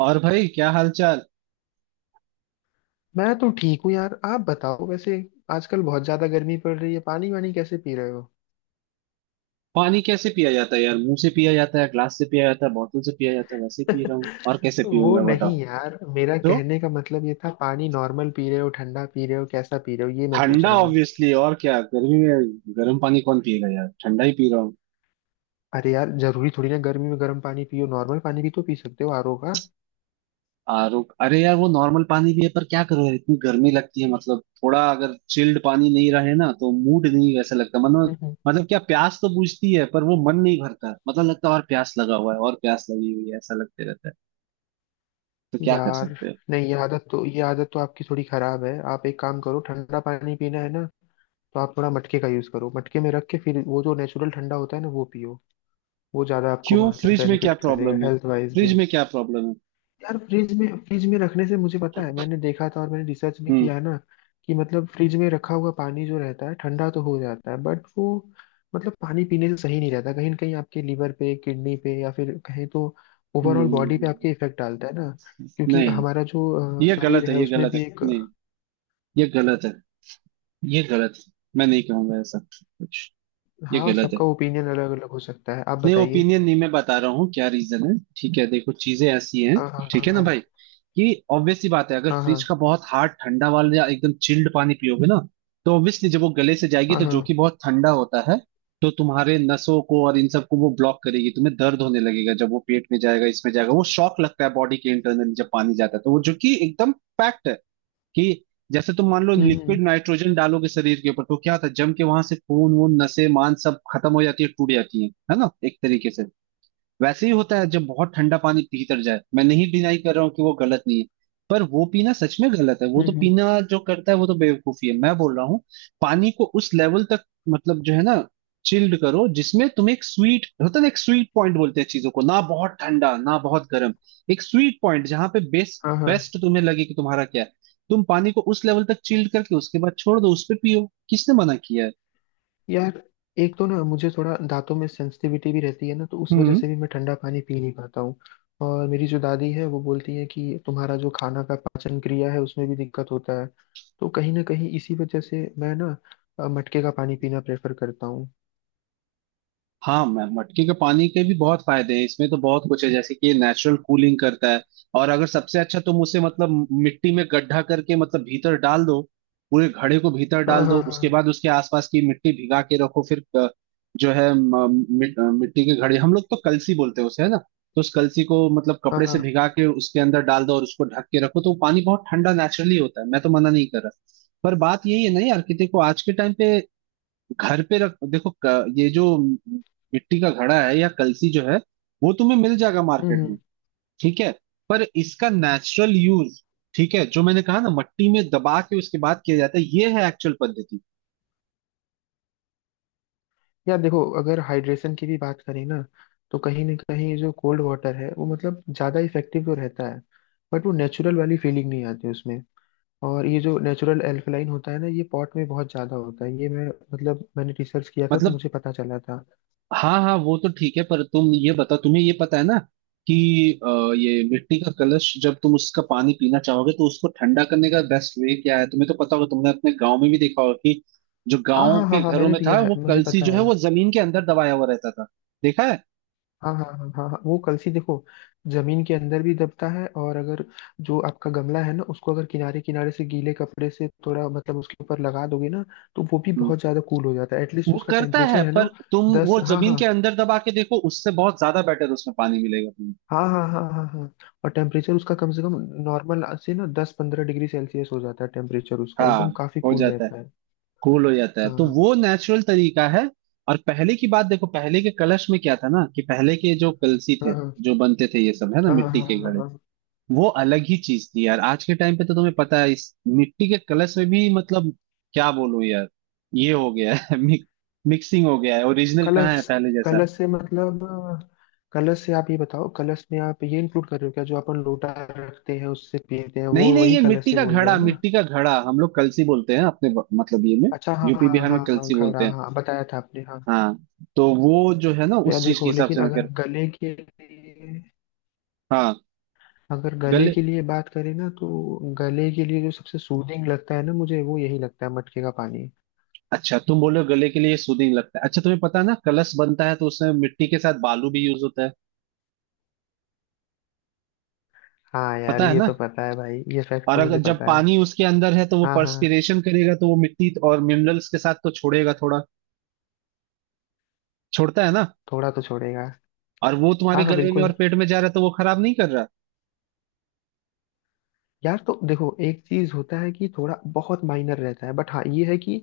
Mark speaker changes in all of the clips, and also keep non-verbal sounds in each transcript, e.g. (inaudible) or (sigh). Speaker 1: और भाई क्या हाल चाल।
Speaker 2: मैं तो ठीक हूँ यार। आप बताओ, वैसे आजकल बहुत ज्यादा गर्मी पड़ रही है, पानी वानी कैसे पी रहे हो?
Speaker 1: पानी कैसे पिया जाता है यार, मुंह से पिया जाता है, ग्लास से पिया जाता है, बोतल से पिया जाता है। वैसे पी रहा हूँ, और
Speaker 2: (laughs)
Speaker 1: कैसे
Speaker 2: वो
Speaker 1: पीऊंगा
Speaker 2: नहीं
Speaker 1: बताओ।
Speaker 2: यार, मेरा
Speaker 1: तो
Speaker 2: कहने का मतलब ये था, पानी नॉर्मल पी रहे हो, ठंडा पी रहे हो, कैसा पी रहे हो, ये मैं पूछ
Speaker 1: ठंडा
Speaker 2: रहा हूँ।
Speaker 1: ऑब्वियसली, और क्या गर्मी में। गर्म पानी कौन पिएगा यार, ठंडा ही पी रहा हूँ।
Speaker 2: अरे यार, जरूरी थोड़ी ना गर्मी में गर्म पानी पियो, नॉर्मल पानी भी तो पी सकते हो, आरओ का।
Speaker 1: आरो, अरे यार वो नॉर्मल पानी भी है, पर क्या करो यार इतनी गर्मी लगती है, मतलब थोड़ा अगर चिल्ड पानी नहीं रहे ना तो मूड नहीं वैसा लगता, मतलब।
Speaker 2: हम्म।
Speaker 1: मतलब क्या, प्यास तो बुझती है पर वो मन नहीं भरता, मतलब लगता है और प्यास लगा हुआ है और प्यास लगी हुई है, ऐसा लगते रहता है। तो क्या कर
Speaker 2: यार
Speaker 1: सकते हैं।
Speaker 2: नहीं ये आदत तो आपकी थोड़ी खराब है। आप एक काम करो, ठंडा पानी पीना है ना, तो आप थोड़ा मटके का यूज करो, मटके में रख के फिर वो जो नेचुरल ठंडा होता है ना, वो पियो। वो ज्यादा आपको
Speaker 1: क्यों,
Speaker 2: मतलब
Speaker 1: फ्रिज में क्या
Speaker 2: बेनिफिट करेगा
Speaker 1: प्रॉब्लम है।
Speaker 2: Health wise.
Speaker 1: फ्रिज में क्या प्रॉब्लम है।
Speaker 2: यार फ्रिज में रखने से मुझे पता है, मैंने देखा था और मैंने रिसर्च भी
Speaker 1: हम्म
Speaker 2: किया है ना, कि मतलब फ्रिज में रखा हुआ पानी जो रहता है, ठंडा तो हो जाता है, बट वो मतलब पानी पीने से सही नहीं रहता। कहीं ना कहीं आपके लीवर पे, किडनी पे, या फिर कहीं तो ओवरऑल बॉडी पे
Speaker 1: हम्म,
Speaker 2: आपके इफेक्ट डालता है ना। क्योंकि
Speaker 1: नहीं।
Speaker 2: हमारा जो
Speaker 1: ये
Speaker 2: शरीर
Speaker 1: गलत है
Speaker 2: है
Speaker 1: ये
Speaker 2: उसमें
Speaker 1: गलत है,
Speaker 2: भी एक।
Speaker 1: नहीं। ये गलत है। ये गलत है, मैं नहीं कहूंगा ऐसा कुछ। ये
Speaker 2: हाँ,
Speaker 1: गलत है।
Speaker 2: सबका ओपिनियन अलग अलग हो सकता है, आप
Speaker 1: नहीं
Speaker 2: बताइए।
Speaker 1: ओपिनियन नहीं, मैं बता रहा हूँ क्या रीजन है। ठीक है, देखो चीजें ऐसी हैं।
Speaker 2: हाँ हाँ हाँ
Speaker 1: ठीक है ना
Speaker 2: हाँ।
Speaker 1: भाई। कि ऑब्वियसली बात है, अगर
Speaker 2: हाँ हाँ
Speaker 1: फ्रिज का बहुत हार्ड ठंडा वाला या एकदम चिल्ड पानी पियोगे ना, तो ऑब्वियसली जब वो गले से जाएगी,
Speaker 2: हाँ
Speaker 1: तो जो कि
Speaker 2: हाँ।
Speaker 1: बहुत ठंडा होता है, तो तुम्हारे नसों को और इन सबको वो ब्लॉक करेगी, तुम्हें दर्द होने लगेगा। जब वो पेट में जाएगा, इसमें जाएगा, वो शॉक लगता है बॉडी के इंटरनल। जब पानी जाता है तो वो जो कि एकदम फैक्ट है कि जैसे तुम मान लो
Speaker 2: हम्म
Speaker 1: लिक्विड नाइट्रोजन डालोगे शरीर के ऊपर तो क्या होता है, जम के वहां से खून वून नसें मांस सब खत्म हो जाती है, टूट जाती है ना, एक तरीके से। वैसे ही होता है जब बहुत ठंडा पानी भीतर जाए। मैं नहीं डिनाई कर रहा हूँ कि वो गलत नहीं है, पर वो पीना सच में गलत है। वो
Speaker 2: हम्म
Speaker 1: तो
Speaker 2: हम्म,
Speaker 1: पीना जो करता है वो तो बेवकूफी है, मैं बोल रहा हूँ। पानी को उस लेवल तक, मतलब जो है ना, चिल्ड करो जिसमें, तुम एक स्वीट होता है ना, एक स्वीट पॉइंट बोलते हैं चीजों को ना, बहुत ठंडा ना बहुत गर्म, एक स्वीट पॉइंट जहां पे बेस्ट
Speaker 2: हाँ हाँ।
Speaker 1: बेस्ट तुम्हें लगे कि तुम्हारा क्या है। तुम पानी को उस लेवल तक चिल्ड करके उसके बाद छोड़ दो, उस पे पियो, किसने मना किया है।
Speaker 2: यार एक तो ना मुझे थोड़ा दांतों में सेंसिटिविटी भी रहती है ना, तो उस वजह
Speaker 1: हम्म।
Speaker 2: से भी मैं ठंडा पानी पी नहीं पाता हूँ। और मेरी जो दादी है वो बोलती है कि तुम्हारा जो खाना का पाचन क्रिया है उसमें भी दिक्कत होता है। तो कहीं ना कहीं इसी वजह से मैं ना मटके का पानी पीना प्रेफर करता हूँ।
Speaker 1: हाँ मैं मटके के पानी के भी बहुत फायदे हैं इसमें, तो बहुत कुछ है जैसे कि ये नेचुरल कूलिंग करता है। और अगर सबसे अच्छा, तुम उसे मतलब मिट्टी में गड्ढा करके मतलब भीतर डाल दो, पूरे घड़े को भीतर
Speaker 2: हाँ
Speaker 1: डाल दो,
Speaker 2: हाँ हाँ
Speaker 1: उसके बाद उसके आसपास की मिट्टी भिगा के रखो। फिर जो है मिट्टी के घड़े हम लोग तो कलसी बोलते हैं उसे, है ना। तो उस कलसी को मतलब
Speaker 2: हाँ
Speaker 1: कपड़े से
Speaker 2: हाँ।
Speaker 1: भिगा के उसके अंदर डाल दो और उसको ढक के रखो, तो वो पानी बहुत ठंडा नेचुरली होता है, मैं तो मना नहीं कर रहा। पर बात यही है ना यार, कि देखो आज के टाइम पे घर पे रख देखो, ये जो मिट्टी का घड़ा है या कलसी जो है, वो तुम्हें मिल जाएगा
Speaker 2: हम्म
Speaker 1: मार्केट में।
Speaker 2: हम्म।
Speaker 1: ठीक है। पर इसका नेचुरल यूज, ठीक है, जो मैंने कहा ना मट्टी में दबा के उसके बाद किया जाता है, ये है एक्चुअल पद्धति।
Speaker 2: यार देखो, अगर हाइड्रेशन की भी बात करें ना, तो कहीं ना कहीं जो कोल्ड वाटर है वो मतलब ज़्यादा इफेक्टिव तो रहता है, बट वो नेचुरल वाली फीलिंग नहीं आती उसमें। और ये जो नेचुरल एल्कलाइन होता है ना, ये पॉट में बहुत ज्यादा होता है। ये मैं मतलब मैंने रिसर्च किया था तो
Speaker 1: मतलब
Speaker 2: मुझे पता चला था।
Speaker 1: हाँ हाँ वो तो ठीक है, पर तुम ये बताओ, तुम्हें ये पता है ना कि अ, ये मिट्टी का कलश, जब तुम उसका पानी पीना चाहोगे तो उसको ठंडा करने का बेस्ट वे क्या है, तुम्हें तो पता होगा। तुमने अपने गांव में भी देखा होगा कि जो
Speaker 2: हाँ
Speaker 1: गांव
Speaker 2: हाँ हाँ
Speaker 1: के
Speaker 2: हाँ,
Speaker 1: घरों
Speaker 2: मैंने
Speaker 1: में था,
Speaker 2: पिया है,
Speaker 1: वो
Speaker 2: मुझे
Speaker 1: कलसी
Speaker 2: पता
Speaker 1: जो है
Speaker 2: है।
Speaker 1: वो जमीन के अंदर दबाया हुआ रहता था। देखा है।
Speaker 2: हाँ हाँ हाँ हाँ हाँ, वो कलसी देखो, जमीन के अंदर भी दबता है। और अगर जो आपका गमला है ना, उसको अगर किनारे किनारे से गीले कपड़े से थोड़ा मतलब उसके ऊपर लगा दोगे ना, तो वो भी
Speaker 1: हम्म,
Speaker 2: बहुत ज्यादा कूल हो जाता है, एटलीस्ट
Speaker 1: वो
Speaker 2: उसका
Speaker 1: करता है,
Speaker 2: टेम्परेचर है
Speaker 1: पर
Speaker 2: ना।
Speaker 1: तुम
Speaker 2: दस,
Speaker 1: वो
Speaker 2: हाँ
Speaker 1: जमीन
Speaker 2: हाँ।
Speaker 1: के अंदर दबा के देखो, उससे बहुत ज्यादा बेटर उसमें पानी मिलेगा तुम्हें।
Speaker 2: हाँ हाँ हाँ हाँ हाँ। और टेम्परेचर उसका कम से कम नॉर्मल से ना 10-15 डिग्री सेल्सियस हो जाता है, टेम्परेचर उसका एकदम
Speaker 1: हाँ,
Speaker 2: काफी
Speaker 1: हो
Speaker 2: कूल
Speaker 1: जाता है,
Speaker 2: रहता है।
Speaker 1: कूल हो जाता है, तो
Speaker 2: हाँ
Speaker 1: वो नेचुरल तरीका है। और पहले की बात देखो, पहले के कलश में क्या था ना, कि पहले के जो कलसी थे,
Speaker 2: हाँ हाँ
Speaker 1: जो बनते थे ये सब, है ना
Speaker 2: हाँ हाँ।
Speaker 1: मिट्टी
Speaker 2: हाँ,
Speaker 1: के
Speaker 2: हाँ।
Speaker 1: घड़े,
Speaker 2: हाँ।
Speaker 1: वो अलग ही चीज थी यार। आज के टाइम पे तो तुम्हें पता है, इस मिट्टी के कलश में भी, मतलब क्या बोलूं यार, ये हो गया है (laughs) मिक्सिंग हो गया है, ओरिजिनल कहाँ है
Speaker 2: कलश,
Speaker 1: पहले जैसा।
Speaker 2: कलश से मतलब, कलश से आप ये बताओ, कलश में आप ये इंक्लूड कर रहे हो क्या, जो अपन लोटा रखते हैं उससे पीते हैं, वो
Speaker 1: नहीं नहीं,
Speaker 2: वही
Speaker 1: ये
Speaker 2: कलश
Speaker 1: मिट्टी
Speaker 2: से
Speaker 1: का
Speaker 2: बोल रहे
Speaker 1: घड़ा,
Speaker 2: हो ना?
Speaker 1: मिट्टी का घड़ा हम लोग कलसी बोलते हैं, अपने मतलब ये में,
Speaker 2: अच्छा हाँ
Speaker 1: यूपी
Speaker 2: हाँ
Speaker 1: बिहार
Speaker 2: हाँ
Speaker 1: में
Speaker 2: हाँ,
Speaker 1: कलसी बोलते
Speaker 2: घड़ा,
Speaker 1: हैं।
Speaker 2: हाँ बताया था आपने, हाँ।
Speaker 1: हाँ, तो वो जो है ना,
Speaker 2: तो यार
Speaker 1: उस चीज के
Speaker 2: देखो,
Speaker 1: हिसाब
Speaker 2: लेकिन
Speaker 1: से मैं
Speaker 2: अगर
Speaker 1: कर।
Speaker 2: गले के लिए,
Speaker 1: हाँ,
Speaker 2: अगर गले
Speaker 1: गले,
Speaker 2: के लिए बात करें ना, तो गले के लिए जो सबसे सूदिंग लगता है ना मुझे, वो यही लगता है, मटके का पानी।
Speaker 1: अच्छा तुम बोलो गले के लिए सूदिंग लगता है। अच्छा तुम्हें पता है ना, कलश बनता है तो उसमें मिट्टी के साथ बालू भी यूज होता है,
Speaker 2: हाँ यार
Speaker 1: पता है
Speaker 2: ये
Speaker 1: ना।
Speaker 2: तो पता है भाई, ये फैक्ट
Speaker 1: और
Speaker 2: तो
Speaker 1: अगर
Speaker 2: मुझे
Speaker 1: जब
Speaker 2: पता है।
Speaker 1: पानी उसके अंदर है, तो वो
Speaker 2: हाँ हाँ,
Speaker 1: पर्सपिरेशन करेगा, तो वो मिट्टी और मिनरल्स के साथ तो छोड़ेगा थोड़ा, छोड़ता है ना।
Speaker 2: थोड़ा तो छोड़ेगा।
Speaker 1: और वो तुम्हारे
Speaker 2: हाँ हाँ
Speaker 1: गले में और
Speaker 2: बिल्कुल।
Speaker 1: पेट में जा रहा है, तो वो खराब नहीं कर रहा।
Speaker 2: यार तो देखो एक चीज होता है कि थोड़ा बहुत माइनर रहता है, बट हाँ, ये है कि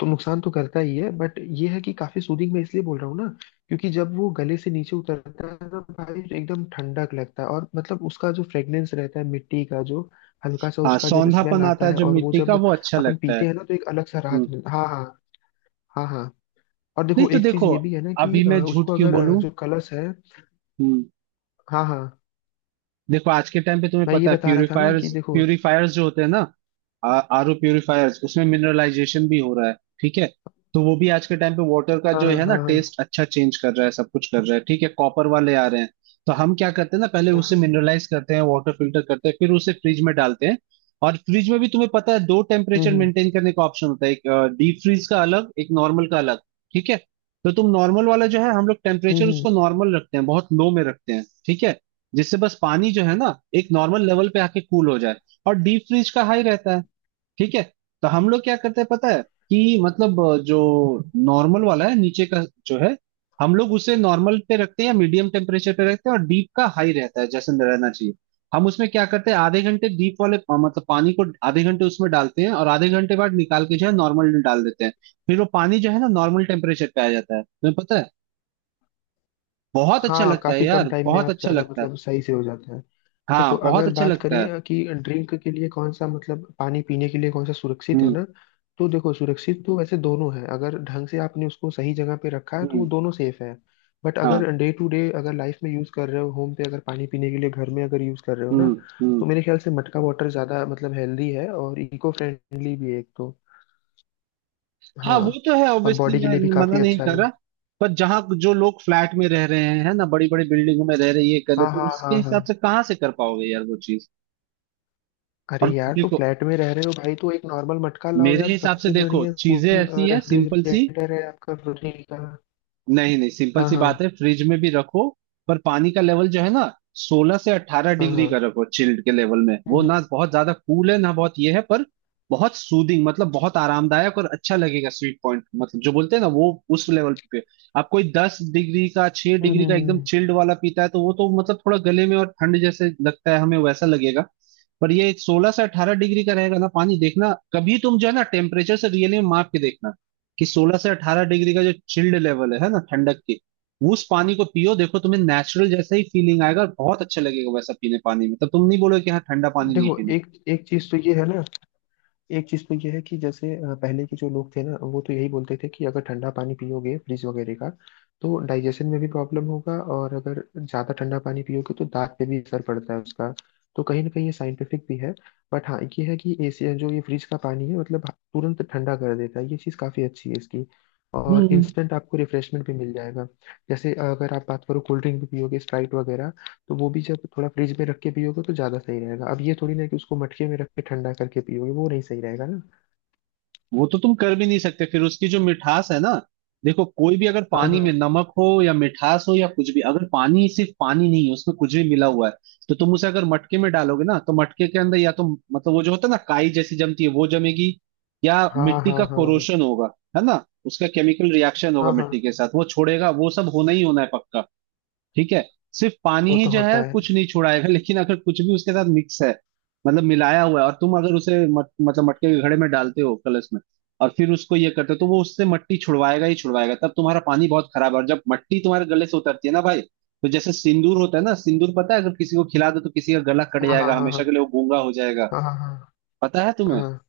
Speaker 2: तो नुकसान तो करता ही है, बट ये है कि काफी सूदिंग मैं इसलिए बोल रहा हूँ ना, क्योंकि जब वो गले से नीचे उतरता है ना भाई, तो एकदम ठंडक लगता है। और मतलब उसका जो फ्रेग्रेंस रहता है मिट्टी का, जो हल्का सा
Speaker 1: हाँ
Speaker 2: उसका जब स्मेल
Speaker 1: सौंधापन आता
Speaker 2: आता
Speaker 1: है
Speaker 2: है,
Speaker 1: जो
Speaker 2: और वो
Speaker 1: मिट्टी का
Speaker 2: जब
Speaker 1: वो अच्छा
Speaker 2: अपन
Speaker 1: लगता है।
Speaker 2: पीते हैं ना, तो एक अलग सा
Speaker 1: हम्म।
Speaker 2: राहत मिलता है। हाँ हाँ हाँ हाँ। और
Speaker 1: नहीं
Speaker 2: देखो,
Speaker 1: तो
Speaker 2: एक चीज
Speaker 1: देखो,
Speaker 2: ये भी है ना कि
Speaker 1: अभी मैं झूठ
Speaker 2: उसको
Speaker 1: क्यों
Speaker 2: अगर
Speaker 1: बोलूं।
Speaker 2: जो कलश है।
Speaker 1: हम्म।
Speaker 2: हाँ हाँ,
Speaker 1: देखो आज के टाइम पे तुम्हें
Speaker 2: मैं ये
Speaker 1: पता है,
Speaker 2: बता रहा था ना कि
Speaker 1: प्यूरिफायर्स
Speaker 2: देखो।
Speaker 1: प्यूरिफायर्स जो होते हैं ना, आर ओ प्यूरिफायर्स, उसमें मिनरलाइजेशन भी हो रहा है, ठीक है। तो वो भी आज के टाइम पे वाटर का
Speaker 2: हाँ
Speaker 1: जो
Speaker 2: हाँ
Speaker 1: है ना
Speaker 2: हाँ
Speaker 1: टेस्ट अच्छा चेंज कर रहा है, सब कुछ कर रहा है। ठीक है, कॉपर वाले आ रहे हैं। तो हम क्या करते हैं ना, पहले उसे
Speaker 2: हाँ।
Speaker 1: मिनरलाइज करते हैं, वाटर फिल्टर करते हैं, फिर उसे फ्रिज में डालते हैं। और फ्रिज में भी तुम्हें पता है, दो
Speaker 2: हम्म
Speaker 1: टेम्परेचर
Speaker 2: हम्म
Speaker 1: मेंटेन करने का ऑप्शन होता है, एक डीप फ्रीज का अलग, एक नॉर्मल का अलग। ठीक है। तो तुम नॉर्मल वाला जो है, हम लोग
Speaker 2: हम्म
Speaker 1: टेम्परेचर उसको
Speaker 2: हम्म।
Speaker 1: नॉर्मल रखते हैं, बहुत लो में रखते हैं, ठीक है। जिससे बस पानी जो है ना, एक नॉर्मल लेवल पे आके कूल हो जाए। और डीप फ्रीज का हाई रहता है, ठीक है। तो हम लोग क्या करते हैं पता है, कि मतलब जो नॉर्मल वाला है नीचे का जो है, हम लोग उसे नॉर्मल पे रखते हैं या मीडियम टेम्परेचर पे रखते हैं, और डीप का हाई रहता है जैसे रहना चाहिए। हम उसमें क्या करते हैं, आधे घंटे डीप वाले मतलब पानी को आधे घंटे उसमें डालते हैं, और आधे घंटे बाद निकाल के जो है नॉर्मल में डाल देते हैं। फिर वो पानी जो है ना नॉर्मल टेम्परेचर पे आ जाता है, तुम्हें पता है बहुत अच्छा
Speaker 2: हाँ,
Speaker 1: लगता है
Speaker 2: काफी कम
Speaker 1: यार,
Speaker 2: टाइम में
Speaker 1: बहुत
Speaker 2: आप
Speaker 1: अच्छा
Speaker 2: ज्यादा
Speaker 1: लगता है।
Speaker 2: मतलब सही से हो जाता है। देखो
Speaker 1: हाँ बहुत
Speaker 2: अगर
Speaker 1: अच्छा
Speaker 2: बात
Speaker 1: लगता
Speaker 2: करें
Speaker 1: है।
Speaker 2: कि ड्रिंक के लिए कौन सा मतलब, पानी पीने के लिए कौन सा सुरक्षित है
Speaker 1: हम्म
Speaker 2: ना, तो देखो सुरक्षित तो वैसे दोनों है, अगर ढंग से आपने उसको सही जगह पे रखा है तो वो
Speaker 1: हम्म।
Speaker 2: दोनों सेफ है। बट
Speaker 1: हाँ।
Speaker 2: अगर डे टू डे, अगर लाइफ में यूज कर रहे हो, होम पे अगर पानी पीने के लिए घर में अगर यूज कर रहे हो ना,
Speaker 1: हम्म हम्म।
Speaker 2: तो मेरे ख्याल से मटका वाटर ज्यादा मतलब हेल्दी है, और इको फ्रेंडली भी है एक तो।
Speaker 1: हाँ वो
Speaker 2: हाँ,
Speaker 1: तो है
Speaker 2: और
Speaker 1: ऑब्वियसली,
Speaker 2: बॉडी के
Speaker 1: मैं
Speaker 2: लिए भी
Speaker 1: मना
Speaker 2: काफी
Speaker 1: नहीं
Speaker 2: अच्छा
Speaker 1: कर
Speaker 2: है।
Speaker 1: रहा। पर जहाँ जो लोग फ्लैट में रह रहे हैं है ना, बड़ी बड़ी बिल्डिंगों में रह रहे, ये कर रहे,
Speaker 2: हाँ
Speaker 1: तो
Speaker 2: हाँ
Speaker 1: उसके
Speaker 2: हाँ हाँ।
Speaker 1: हिसाब से कहाँ से कर पाओगे यार वो चीज।
Speaker 2: अरे
Speaker 1: और
Speaker 2: यार, तो
Speaker 1: देखो,
Speaker 2: फ्लैट में रह रहे हो भाई तो एक नॉर्मल मटका लाओ
Speaker 1: मेरे
Speaker 2: यार,
Speaker 1: हिसाब से
Speaker 2: सबसे
Speaker 1: देखो
Speaker 2: बढ़िया
Speaker 1: चीजें
Speaker 2: कूलिंग
Speaker 1: ऐसी है सिंपल सी।
Speaker 2: रेफ्रिजरेटर है, आपका फ्रिज का।
Speaker 1: नहीं नहीं, सिंपल
Speaker 2: हाँ
Speaker 1: सी बात
Speaker 2: हाँ
Speaker 1: है, फ्रिज में भी रखो, पर पानी का लेवल जो है ना, सोलह से अट्ठारह
Speaker 2: हाँ
Speaker 1: डिग्री का
Speaker 2: हाँ।
Speaker 1: रखो, चिल्ड के लेवल में,
Speaker 2: हम्म
Speaker 1: वो
Speaker 2: हम्म
Speaker 1: ना बहुत ज्यादा कूल है ना बहुत ये है, पर बहुत सूदिंग, मतलब बहुत आरामदायक और अच्छा लगेगा। स्वीट पॉइंट मतलब जो बोलते हैं ना वो, उस लेवल पे। आप कोई 10 डिग्री का, छह
Speaker 2: हम्म,
Speaker 1: डिग्री
Speaker 2: हम्म,
Speaker 1: का एकदम
Speaker 2: हम्म।
Speaker 1: चिल्ड वाला पीता है, तो वो तो मतलब थोड़ा गले में, और ठंड जैसे लगता है हमें वैसा लगेगा। पर ये 16 से 18 डिग्री का रहेगा ना पानी, देखना कभी तुम जो है ना टेम्परेचर से रियली में माप के देखना, कि 16 से 18 डिग्री का जो चिल्ड लेवल है ना ठंडक की, उस पानी को पियो देखो, तुम्हें नेचुरल जैसा ही फीलिंग आएगा और बहुत अच्छा लगेगा वैसा पीने पानी में। तब तुम नहीं बोलोगे कि हाँ ठंडा पानी नहीं
Speaker 2: देखो
Speaker 1: पीना।
Speaker 2: एक एक चीज तो ये है ना, एक चीज तो यह है कि जैसे पहले के जो लोग थे ना, वो तो यही बोलते थे कि अगर ठंडा पानी पियोगे फ्रिज वगैरह का, तो डाइजेशन में भी प्रॉब्लम होगा, और अगर ज्यादा ठंडा पानी पियोगे तो दांत पे भी असर पड़ता है उसका। तो कहीं ना कहीं ये साइंटिफिक भी है। बट हाँ ये है कि एसी जो ये फ्रिज का पानी है मतलब तुरंत ठंडा कर देता है, ये चीज काफी अच्छी है इसकी। और
Speaker 1: हम्म।
Speaker 2: इंस्टेंट आपको रिफ्रेशमेंट भी मिल जाएगा। जैसे अगर आप बात करो, कोल्ड ड्रिंक भी पियोगे स्प्राइट वगैरह, तो वो भी जब थोड़ा फ्रिज में रख के पियोगे तो ज्यादा सही रहेगा। अब ये थोड़ी ना कि उसको मटके में रख के ठंडा करके पियोगे, वो नहीं सही रहेगा ना।
Speaker 1: वो तो तुम कर भी नहीं सकते, फिर उसकी जो मिठास है ना। देखो कोई भी अगर
Speaker 2: हाँ
Speaker 1: पानी
Speaker 2: हाँ
Speaker 1: में नमक हो या मिठास हो या कुछ भी, अगर पानी सिर्फ पानी नहीं है, उसमें कुछ भी मिला हुआ है, तो तुम उसे अगर मटके में डालोगे ना, तो मटके के अंदर या तो, मतलब वो जो होता है ना काई जैसी जमती है वो जमेगी, या
Speaker 2: हाँ
Speaker 1: मिट्टी
Speaker 2: हाँ
Speaker 1: का
Speaker 2: हाँ
Speaker 1: कोरोशन होगा, है ना, उसका केमिकल रिएक्शन होगा
Speaker 2: हाँ हाँ,
Speaker 1: मिट्टी के साथ, वो छोड़ेगा, वो सब होना ही होना है पक्का। ठीक है। सिर्फ पानी
Speaker 2: वो
Speaker 1: ही
Speaker 2: तो
Speaker 1: जो
Speaker 2: होता
Speaker 1: है कुछ
Speaker 2: है।
Speaker 1: नहीं छुड़ाएगा, लेकिन अगर कुछ भी उसके साथ मिक्स है, मतलब मिलाया हुआ है, और तुम अगर उसे मतलब मटके के घड़े में डालते हो, कलश में, और फिर उसको ये करते हो, तो वो उससे मट्टी छुड़वाएगा ही छुड़वाएगा, तब तुम्हारा पानी बहुत खराब है। और जब मट्टी तुम्हारे गले से उतरती है ना भाई, तो जैसे सिंदूर होता है ना, सिंदूर पता है, अगर किसी को खिला दो तो किसी का गला कट
Speaker 2: हाँ हाँ
Speaker 1: जाएगा,
Speaker 2: हाँ
Speaker 1: हमेशा
Speaker 2: हाँ
Speaker 1: के लिए वो गूंगा हो जाएगा,
Speaker 2: हाँ हाँ
Speaker 1: पता है
Speaker 2: हाँ।
Speaker 1: तुम्हें।
Speaker 2: हाँ। हाँ।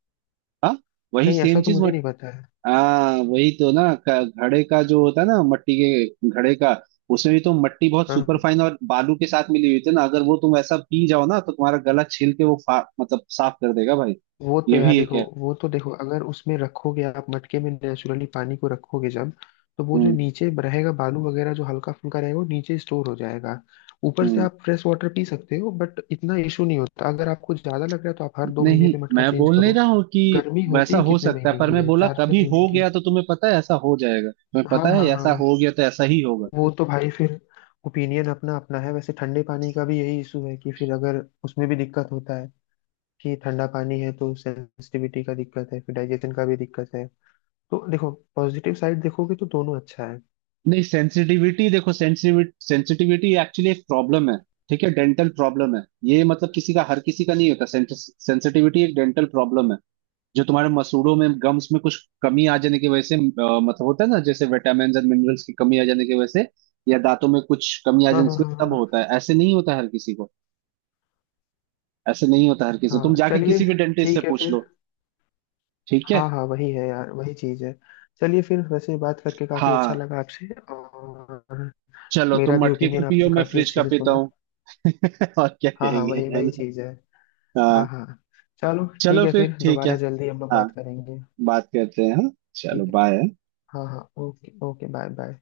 Speaker 1: हाँ वही
Speaker 2: नहीं, ऐसा
Speaker 1: सेम
Speaker 2: तो
Speaker 1: चीज।
Speaker 2: मुझे नहीं पता है।
Speaker 1: हाँ वही तो ना। घड़े का जो होता है ना, मट्टी के घड़े का, उसमें भी तो मट्टी बहुत
Speaker 2: हाँ
Speaker 1: सुपर
Speaker 2: हाँ।
Speaker 1: फाइन और बालू के साथ मिली हुई थी ना, अगर वो तुम ऐसा पी जाओ ना, तो तुम्हारा गला छील के वो मतलब साफ कर देगा भाई।
Speaker 2: वो तो
Speaker 1: ये
Speaker 2: यार
Speaker 1: भी एक
Speaker 2: देखो,
Speaker 1: है।
Speaker 2: वो तो देखो अगर उसमें रखोगे आप मटके में नेचुरली पानी को रखोगे, जब तो वो जो
Speaker 1: हम्म
Speaker 2: नीचे रहेगा बालू वगैरह जो हल्का फुल्का रहेगा वो नीचे स्टोर हो जाएगा। ऊपर से
Speaker 1: हम्म।
Speaker 2: आप फ्रेश वाटर पी सकते हो, बट इतना इशू नहीं होता। अगर आपको ज्यादा लग रहा है तो आप हर 2 महीने
Speaker 1: नहीं
Speaker 2: पे मटका
Speaker 1: मैं
Speaker 2: चेंज
Speaker 1: बोल नहीं
Speaker 2: करो।
Speaker 1: रहा हूँ कि
Speaker 2: गर्मी होती
Speaker 1: वैसा
Speaker 2: ही
Speaker 1: हो
Speaker 2: कितने
Speaker 1: सकता है,
Speaker 2: महीने
Speaker 1: पर
Speaker 2: की
Speaker 1: मैं
Speaker 2: है,
Speaker 1: बोला,
Speaker 2: चार छह
Speaker 1: कभी
Speaker 2: महीने
Speaker 1: हो
Speaker 2: की।
Speaker 1: गया तो, तुम्हें पता है ऐसा हो जाएगा, तुम्हें
Speaker 2: हाँ
Speaker 1: पता है
Speaker 2: हाँ हाँ,
Speaker 1: ऐसा हो गया तो ऐसा ही होगा।
Speaker 2: वो तो भाई फिर ओपिनियन अपना अपना है। वैसे ठंडे पानी का भी यही इशू है कि फिर अगर उसमें भी दिक्कत होता है, कि ठंडा पानी है तो सेंसिटिविटी का दिक्कत है, फिर डाइजेशन का भी दिक्कत है। तो देखो, पॉजिटिव साइड देखोगे तो दोनों अच्छा है।
Speaker 1: नहीं सेंसिटिविटी देखो, सेंसिटिविटी सेंसिटिविटी एक्चुअली एक प्रॉब्लम है, ठीक है, डेंटल प्रॉब्लम है। ये मतलब किसी का, हर किसी का नहीं होता, सेंसिटिविटी एक डेंटल प्रॉब्लम है, जो तुम्हारे मसूड़ों में, गम्स में कुछ कमी आ जाने की वजह से मतलब होता है ना, जैसे विटामिन और मिनरल्स की कमी आ जाने की वजह से, या दांतों में कुछ कमी आ
Speaker 2: हाँ
Speaker 1: जाने
Speaker 2: हाँ
Speaker 1: की वजह
Speaker 2: हाँ
Speaker 1: से तब
Speaker 2: हाँ
Speaker 1: होता है। ऐसे नहीं होता हर किसी को, ऐसे नहीं होता हर किसी, तुम
Speaker 2: हाँ,
Speaker 1: जाके
Speaker 2: चलिए
Speaker 1: किसी भी डेंटिस्ट से
Speaker 2: ठीक है
Speaker 1: पूछ
Speaker 2: फिर।
Speaker 1: लो। ठीक है।
Speaker 2: हाँ हाँ, वही है यार, वही चीज़ है। चलिए फिर, वैसे बात करके काफ़ी अच्छा
Speaker 1: हाँ,
Speaker 2: लगा आपसे। और
Speaker 1: चलो
Speaker 2: मेरा
Speaker 1: तुम
Speaker 2: भी
Speaker 1: मटके
Speaker 2: ओपिनियन
Speaker 1: का
Speaker 2: आपने
Speaker 1: पियो, मैं
Speaker 2: काफ़ी
Speaker 1: फ्रिज
Speaker 2: अच्छे
Speaker 1: का
Speaker 2: से
Speaker 1: पीता
Speaker 2: सुना।
Speaker 1: हूँ। (laughs) और क्या
Speaker 2: हाँ हाँ,
Speaker 1: कहेंगे,
Speaker 2: वही
Speaker 1: है
Speaker 2: वही
Speaker 1: ना।
Speaker 2: चीज़ है। हाँ
Speaker 1: हाँ।
Speaker 2: हाँ, चलो ठीक
Speaker 1: चलो
Speaker 2: है
Speaker 1: फिर
Speaker 2: फिर,
Speaker 1: ठीक है।
Speaker 2: दोबारा जल्दी हम लोग
Speaker 1: हाँ
Speaker 2: बात करेंगे।
Speaker 1: बात करते हैं, हाँ। चलो
Speaker 2: ठीक है,
Speaker 1: बाय।
Speaker 2: हाँ हाँ, ओके ओके, बाय बाय।